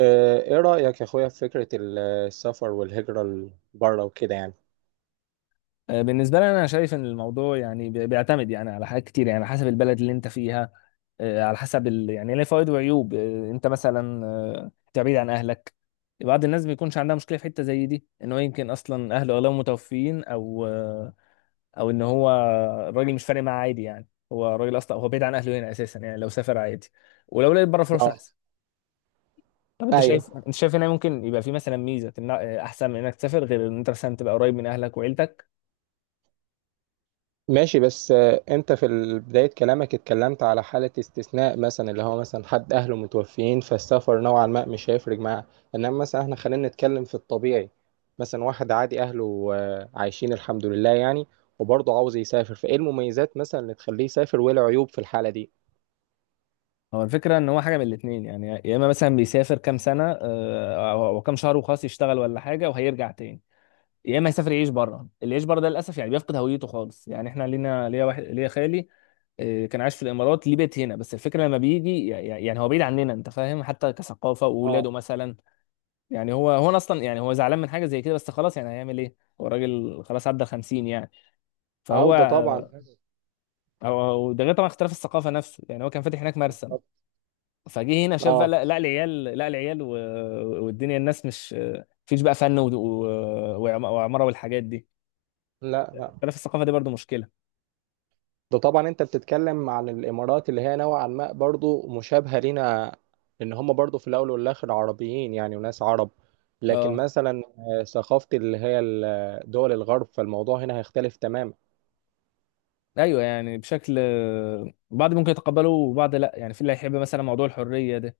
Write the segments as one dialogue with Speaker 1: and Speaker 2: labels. Speaker 1: ايه رأيك يا اخويا في فكرة السفر والهجرة لبره وكده يعني؟
Speaker 2: بالنسبة لي، أنا شايف إن الموضوع يعني بيعتمد يعني على حاجات كتير، يعني على حسب البلد اللي أنت فيها. على حسب يعني ليه فوائد وعيوب. أنت مثلا أنت بعيد عن أهلك. بعض الناس بيكونش عندها مشكلة في حتة زي دي، إن هو يمكن أصلا أهله أغلبهم متوفيين، أو إن هو الراجل مش فارق معاه عادي، يعني هو الراجل أصلا هو بعيد عن أهله هنا أساسا، يعني لو سافر عادي ولو لقيت بره فرص
Speaker 1: اه،
Speaker 2: أحسن. طب
Speaker 1: ايوه،
Speaker 2: أنت شايف هنا ممكن يبقى في مثلا ميزة، أحسن من إنك تسافر، غير إن أنت مثلا تبقى قريب من أهلك وعيلتك؟
Speaker 1: ماشي. بس انت في بداية كلامك اتكلمت على حالة استثناء مثلا، اللي هو مثلا حد اهله متوفيين فالسفر نوعا ما مش هيفرق معاه. انما مثلا احنا خلينا نتكلم في الطبيعي. مثلا واحد عادي اهله عايشين الحمد لله يعني، وبرضه عاوز يسافر، فايه المميزات مثلا اللي تخليه يسافر وايه العيوب في الحالة دي؟
Speaker 2: هو الفكرة ان هو حاجة من الاتنين، يعني يا اما مثلا بيسافر كام سنة آه، او أو كام شهر وخلاص، يشتغل ولا حاجة وهيرجع تاني. يا اما يسافر يعيش بره. اللي يعيش بره ده للاسف يعني بيفقد هويته خالص. يعني احنا ليا واحد، ليا خالي، كان عايش في الامارات، ليه بيت هنا، بس الفكرة لما بيجي يعني هو بعيد عننا، انت فاهم، حتى كثقافة،
Speaker 1: اه،
Speaker 2: واولاده مثلا. يعني هو أنا اصلا، يعني هو زعلان من حاجة زي كده، بس خلاص يعني هيعمل ايه؟ هو راجل خلاص، عدى 50 يعني. فهو
Speaker 1: عودة طبعا.
Speaker 2: هو ده غير طبعا اختلاف الثقافة نفسه. يعني هو كان فاتح هناك مرسم، فجه هنا شاف بقى،
Speaker 1: اه.
Speaker 2: لا لا العيال، لا العيال والدنيا الناس مش، مفيش بقى فن وعمارة والحاجات دي.
Speaker 1: لا، لا.
Speaker 2: اختلاف الثقافة دي برضو مشكلة.
Speaker 1: ده طبعا انت بتتكلم عن الامارات اللي هي نوعا ما برضو مشابهه لينا، ان هم برضو في الاول والاخر عربيين يعني وناس عرب. لكن
Speaker 2: اه.
Speaker 1: مثلا ثقافه اللي هي دول الغرب، فالموضوع هنا هيختلف تماما.
Speaker 2: ايوه، يعني بشكل، بعض ممكن يتقبله وبعض لا، يعني في اللي هيحب مثلا موضوع الحرية ده،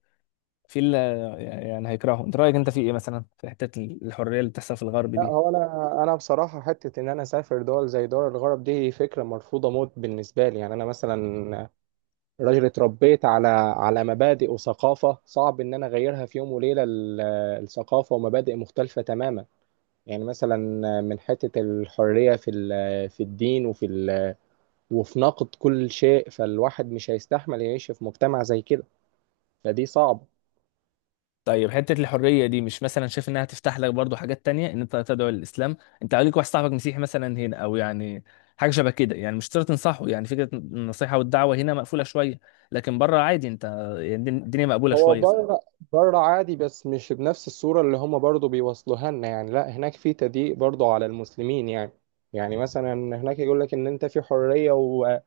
Speaker 2: في اللي يعني هيكرهه. انت رأيك انت في ايه مثلا في حتة الحرية اللي بتحصل في الغرب
Speaker 1: لا،
Speaker 2: دي؟
Speaker 1: هو انا، بصراحه حته ان انا اسافر دول زي دول الغرب دي فكره مرفوضه موت بالنسبه لي يعني. انا مثلا راجل اتربيت على مبادئ وثقافه، صعب ان انا اغيرها في يوم وليله. الثقافه ومبادئ مختلفه تماما. يعني مثلا من حتة الحرية في الدين وفي نقد كل شيء، فالواحد مش هيستحمل يعيش في مجتمع زي كده. فدي صعبة.
Speaker 2: طيب، حتة الحرية دي مش مثلا شايف انها تفتح لك برضو حاجات تانية، ان انت تدعو للاسلام؟ انت عليك واحد صاحبك مسيحي مثلا هنا، او يعني حاجة شبه كده، يعني مش شرط تنصحه، يعني فكرة النصيحة والدعوة هنا مقفولة شوية. لكن بره عادي انت، يعني الدنيا مقبولة
Speaker 1: هو
Speaker 2: شوية فعلا.
Speaker 1: بره بره عادي، بس مش بنفس الصورة اللي هما برضو بيوصلوها لنا يعني. لا، هناك في تضييق برضو على المسلمين يعني. يعني مثلا هناك يقول لك ان انت في حرية، و...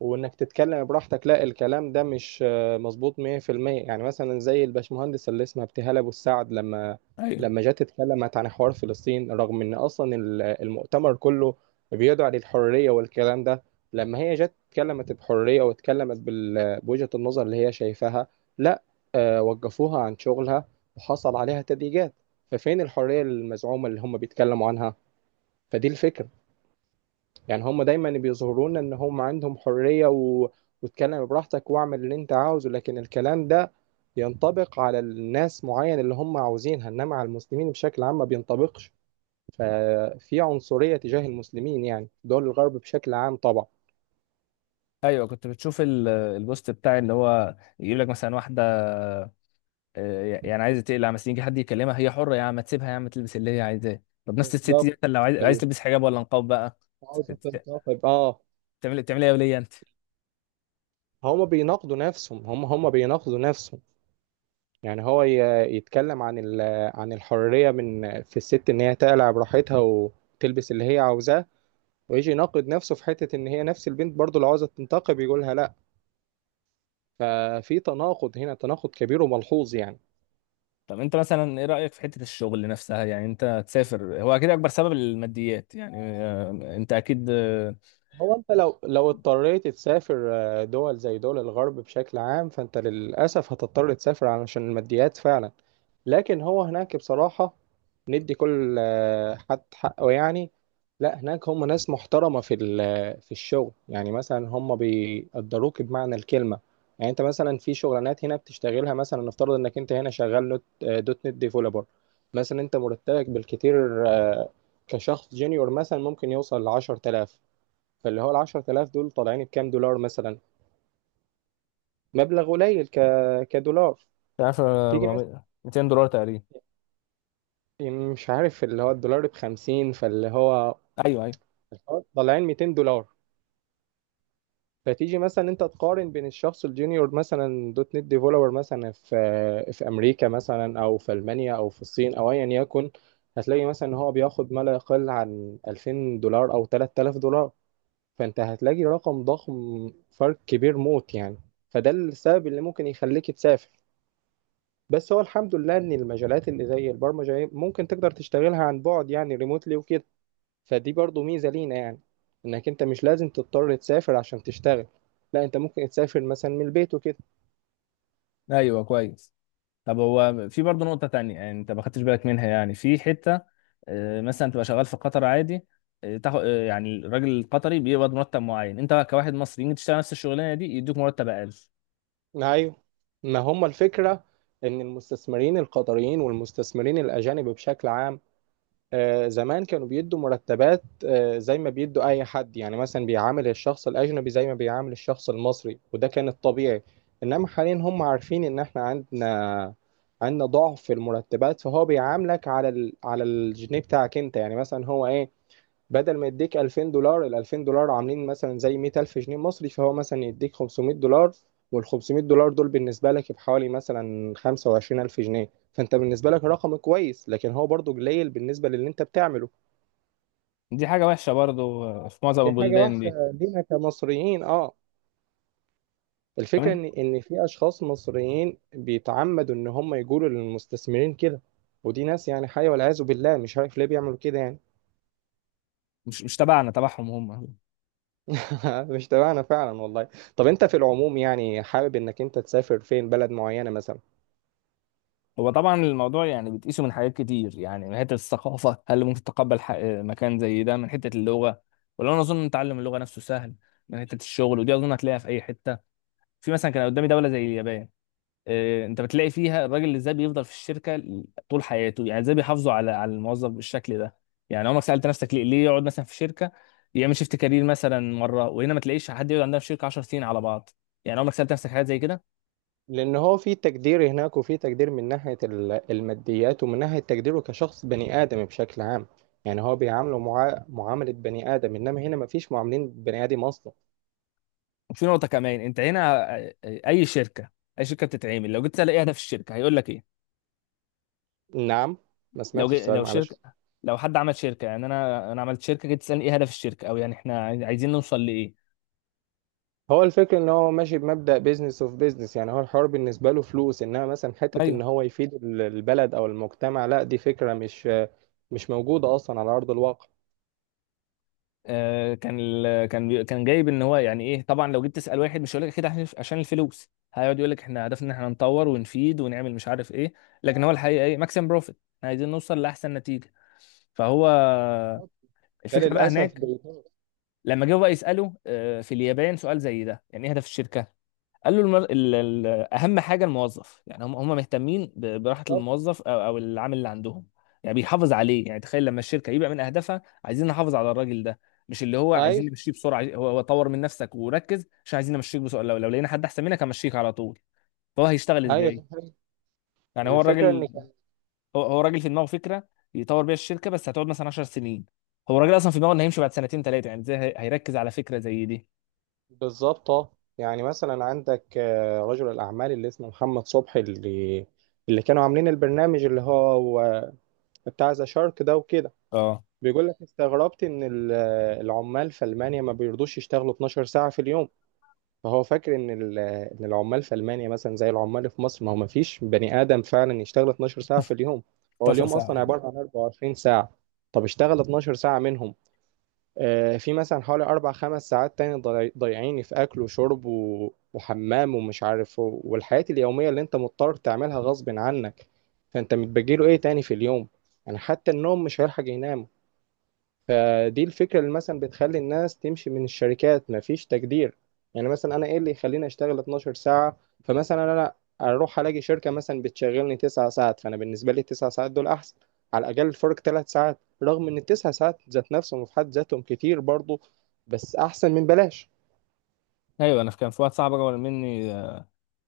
Speaker 1: وانك تتكلم براحتك. لا، الكلام ده مش مظبوط 100%، يعني مثلا زي الباشمهندس اللي اسمها ابتهال ابو السعد، لما
Speaker 2: ايوه،
Speaker 1: لما جت اتكلمت عن حوار فلسطين، رغم ان اصلا المؤتمر كله بيدعى للحريه والكلام ده. لما هي جت اتكلمت بحريه واتكلمت بوجهه النظر اللي هي شايفاها، لا. وقفوها عن شغلها، وحصل عليها تضييقات. ففين الحريه المزعومه اللي هم بيتكلموا عنها؟ فدي الفكره يعني. هم دايما بيظهروا لنا ان هم عندهم حرية، و... واتكلم براحتك واعمل اللي انت عاوزه، لكن الكلام ده ينطبق على الناس معين اللي هم عاوزينها، انما على المسلمين بشكل عام ما بينطبقش. ففي عنصرية تجاه المسلمين يعني، دول الغرب بشكل عام طبعا.
Speaker 2: ايوه. كنت بتشوف البوست بتاع اللي هو يقول لك مثلا واحدة، يعني عايزة تقلع مثلا، يجي حد يكلمها هي حرة يا عم، ما تسيبها يا عم تلبس اللي هي عايزاه. طب نفس الست
Speaker 1: بالظبط.
Speaker 2: دي مثلا لو عايز
Speaker 1: فال-
Speaker 2: تلبس حجاب ولا نقاب بقى،
Speaker 1: عاوز
Speaker 2: بت- بت-
Speaker 1: تنتقد، اه.
Speaker 2: بتعمل ايه يا ولية انت؟
Speaker 1: هم بيناقضوا نفسهم، هم بيناقضوا نفسهم يعني. هو يتكلم عن الحرية من في الست ان هي تقلع براحتها وتلبس اللي هي عاوزاه، ويجي يناقض نفسه في حتة ان هي نفس البنت برضه لو عاوزة تنتقم يقولها لا. ففي تناقض هنا، تناقض كبير وملحوظ يعني.
Speaker 2: طب انت مثلا ايه رأيك في حتة الشغل نفسها؟ يعني انت تسافر، هو اكيد اكبر سبب الماديات يعني. انت اكيد.
Speaker 1: هو انت لو اضطريت تسافر دول زي دول الغرب بشكل عام، فانت للاسف هتضطر تسافر علشان الماديات فعلا. لكن هو هناك بصراحة ندي كل حد حقه يعني. لا، هناك هم ناس محترمة في الشغل يعني، مثلا هم بيقدروك بمعنى الكلمة. يعني انت مثلا في شغلانات هنا بتشتغلها، مثلا نفترض انك انت هنا شغال دوت نت ديفلوبر مثلا. انت مرتبك بالكتير كشخص جونيور مثلا ممكن يوصل ل 10000. فاللي هو ال 10000 دول طالعين بكام دولار؟ مثلا مبلغ قليل ك... كدولار.
Speaker 2: مش عارف،
Speaker 1: تيجي مثلا،
Speaker 2: 400، 200 دولار تقريبا.
Speaker 1: مش عارف اللي هو الدولار ب 50، فاللي هو
Speaker 2: ايوه، ايوه.
Speaker 1: طالعين 200 دولار. فتيجي مثلا انت تقارن بين الشخص الجونيور، مثلا دوت نت ديفلوبر مثلا في امريكا مثلا، او في المانيا، او في الصين، او ايا يكن. هتلاقي مثلا ان هو بياخد ما لا يقل عن 2000 دولار او 3000 دولار، فانت هتلاقي رقم ضخم، فرق كبير موت يعني. فده السبب اللي ممكن يخليك تسافر. بس هو الحمد لله ان المجالات اللي زي البرمجه ممكن تقدر تشتغلها عن بعد يعني ريموتلي وكده، فدي برضو ميزه لينا يعني، انك انت مش لازم تضطر تسافر عشان تشتغل. لا، انت ممكن تسافر مثلا من البيت وكده.
Speaker 2: ايوه، كويس. طب هو في برضه نقطة تانية، يعني انت ما خدتش بالك منها، يعني في حتة مثلا تبقى شغال في قطر عادي، تاخد، يعني الراجل القطري بيقبض مرتب معين، انت كواحد مصري يجي تشتغل نفس الشغلانة دي يدوك مرتب اقل.
Speaker 1: ايوه، ما هم الفكره ان المستثمرين القطريين والمستثمرين الاجانب بشكل عام زمان كانوا بيدوا مرتبات زي ما بيدوا اي حد يعني، مثلا بيعامل الشخص الاجنبي زي ما بيعامل الشخص المصري، وده كان الطبيعي. انما حاليا هم عارفين ان احنا عندنا ضعف في المرتبات، فهو بيعاملك على الجنيه بتاعك انت يعني. مثلا هو ايه؟ بدل ما يديك 2000 دولار، ال 2000 دولار عاملين مثلا زي 100000 جنيه مصري، فهو مثلا يديك 500 دولار. وال 500 دولار دول بالنسبة لك بحوالي مثلا 25000 جنيه، فأنت بالنسبة لك رقم كويس، لكن هو برضو قليل بالنسبة للي أنت بتعمله.
Speaker 2: دي حاجة وحشة برضه، في معظم
Speaker 1: دي حاجة
Speaker 2: البلدان
Speaker 1: وحشة
Speaker 2: دي.
Speaker 1: لينا كمصريين، أه.
Speaker 2: طب
Speaker 1: الفكرة
Speaker 2: انت،
Speaker 1: إن في أشخاص مصريين بيتعمدوا إن هم يقولوا للمستثمرين كده. ودي ناس يعني، حي والعياذ بالله، مش عارف ليه بيعملوا كده يعني.
Speaker 2: مش تبعنا، تبعهم هم.
Speaker 1: مش تبعنا فعلا والله. طب انت في العموم يعني حابب انك انت تسافر فين، بلد معينة مثلا؟
Speaker 2: هو طبعا الموضوع يعني بتقيسه من حاجات كتير، يعني من حته الثقافه، هل ممكن تتقبل مكان زي ده، من حته اللغه، ولا انا اظن تعلم اللغه نفسه سهل، من حته الشغل، ودي اظن هتلاقيها في اي حته. في مثلا كان قدامي دوله زي اليابان. انت بتلاقي فيها الراجل، اللي ازاي بيفضل في الشركه طول حياته. يعني ازاي بيحافظوا على الموظف بالشكل ده. يعني عمرك سالت نفسك، ليه ليه يقعد مثلا في شركه، يعمل شيفت كارير مثلا مره؟ وهنا ما تلاقيش حد يقعد عندنا في شركه 10 سنين على بعض. يعني عمرك سالت نفسك حاجات زي كده؟
Speaker 1: لان هو في تقدير هناك، وفي تقدير من ناحية الماديات، ومن ناحية تقديره كشخص بني آدم بشكل عام. يعني هو بيعامله معاملة بني آدم، انما هنا مفيش معاملين بني آدم اصلا.
Speaker 2: وفي نقطه كمان انت هنا، اي شركه اي شركه بتتعمل لو جيت تسال ايه هدف الشركه، هيقول لك ايه؟
Speaker 1: نعم، ما
Speaker 2: لو
Speaker 1: سمعتش
Speaker 2: جي...
Speaker 1: السؤال،
Speaker 2: لو شركه
Speaker 1: معلش.
Speaker 2: لو حد عمل شركه، يعني انا عملت شركه، جيت تسالني ايه هدف الشركه، او يعني احنا عايزين نوصل لايه؟
Speaker 1: هو الفكرة ان هو ماشي بمبدأ بيزنس اوف بيزنس يعني، هو الحوار بالنسبة له فلوس، انما مثلا حتة ان
Speaker 2: ايوه.
Speaker 1: هو يفيد البلد او المجتمع، لا دي فكرة مش موجودة اصلا على ارض الواقع.
Speaker 2: آه، كان ال... كان بي- كان جايب ان هو يعني ايه. طبعا لو جيت تسال واحد مش هيقول لك كده، عشان الفلوس. هيقعد يقول لك احنا هدفنا ان احنا نطور ونفيد ونعمل مش عارف ايه. لكن هو الحقيقه ايه؟ ماكسيم بروفيت. احنا عايزين نوصل لاحسن نتيجه. فهو
Speaker 1: ده
Speaker 2: الفكره بقى
Speaker 1: للأسف.
Speaker 2: هناك، لما جه بقى يساله في اليابان سؤال زي ده، يعني ايه هدف الشركه، قال له اهم حاجه الموظف. يعني هم مهتمين براحه
Speaker 1: بالظبط.
Speaker 2: الموظف او العامل اللي عندهم. يعني بيحافظ عليه. يعني تخيل لما الشركه يبقى من اهدافها عايزين نحافظ على الراجل ده، مش اللي هو عايزين
Speaker 1: أيوه،
Speaker 2: نمشيه بسرعه. عايز- هو هو طور من نفسك وركز عشان عايزين نمشيك بسرعه، لو لقينا حد احسن منك همشيك على طول. فهو هيشتغل
Speaker 1: أيوه، دي
Speaker 2: ازاي؟
Speaker 1: حقيقة.
Speaker 2: يعني هو
Speaker 1: الفكرة إن
Speaker 2: الراجل،
Speaker 1: كان،
Speaker 2: هو الراجل في دماغه فكره يطور بيها الشركه، بس هتقعد مثلا 10 سنين. هو الراجل اصلا في دماغه انه هيمشي بعد سنتين ثلاثه، يعني ازاي هيركز على فكره زي دي؟
Speaker 1: بالظبط. آه. يعني مثلا عندك رجل الأعمال اللي اسمه محمد صبحي، اللي كانوا عاملين البرنامج اللي هو بتاع ذا شارك ده وكده.
Speaker 2: اه،
Speaker 1: بيقول لك استغربت إن العمال في ألمانيا ما بيرضوش يشتغلوا 12 ساعة في اليوم. فهو فاكر إن ال- آه، إن العمال في ألمانيا مثلا زي العمال في مصر، ما هو ما فيش بني آدم فعلا يشتغل 12 ساعة في اليوم. هو اليوم
Speaker 2: 16 ساعه
Speaker 1: أصلا
Speaker 2: يعني.
Speaker 1: عبارة عن 24 ساعة، طب اشتغل 12 ساعة منهم. في مثلا حوالي أربع خمس ساعات تاني ضايعيني في أكل وشرب و- وحمام ومش عارف و- والحياة اليومية اللي أنت مضطر تعملها غصب عنك. فأنت متبجيله إيه تاني في اليوم؟ يعني حتى النوم مش هيلحق ينام. فدي الفكرة اللي مثلا بتخلي الناس تمشي من الشركات، مفيش تقدير. يعني مثلا أنا إيه اللي يخليني أشتغل 12 ساعة؟ فمثلا أنا أروح ألاقي شركة مثلا بتشغلني 9 ساعات، فأنا بالنسبة لي 9 ساعات دول أحسن. على الأقل فرق 3 ساعات، رغم إن التسع ساعات ذات نفسهم في حد ذاتهم كتير برضه، بس أحسن من بلاش.
Speaker 2: ايوه، انا كان في واحد صاحبي اكبر مني،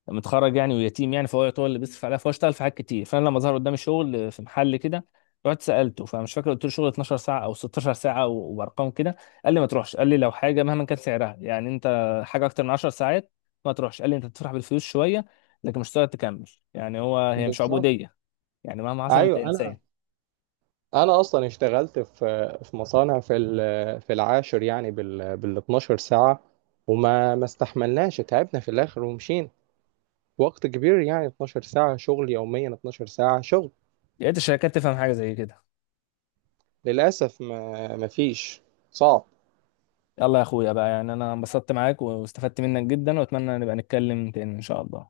Speaker 2: متخرج يعني ويتيم يعني، فهو يعتبر اللي بيصرف عليها، فهو اشتغل في حاجات كتير. فانا لما ظهر قدامي شغل في محل كده، رحت سالته، فمش فاكر، قلت له شغل 12 ساعه او 16 ساعه وارقام كده. قال لي ما تروحش. قال لي لو حاجه مهما كان سعرها، يعني انت حاجه اكتر من 10 ساعات ما تروحش. قال لي انت تفرح بالفلوس شويه، لكن مش هتقدر تكمل، يعني هي مش
Speaker 1: بالظبط.
Speaker 2: عبوديه. يعني مهما حصل انت
Speaker 1: أيوه، أنا
Speaker 2: انسان.
Speaker 1: أنا أصلا اشتغلت في مصانع في العاشر يعني، بال 12 ساعة. وما ما استحملناش، تعبنا في الآخر ومشينا. وقت كبير يعني، 12 ساعة شغل يوميا، 12 ساعة شغل.
Speaker 2: يا ريت الشركات تفهم حاجه زي كده.
Speaker 1: للأسف ما فيش، صعب.
Speaker 2: يلا يا اخويا بقى، يعني انا انبسطت معاك واستفدت منك جدا، واتمنى نبقى نتكلم تاني ان شاء الله.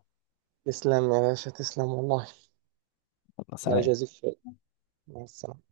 Speaker 1: تسلم يا باشا، تسلم والله.
Speaker 2: الله
Speaker 1: الله
Speaker 2: سلام.
Speaker 1: يجازيك خير، مع السلامة.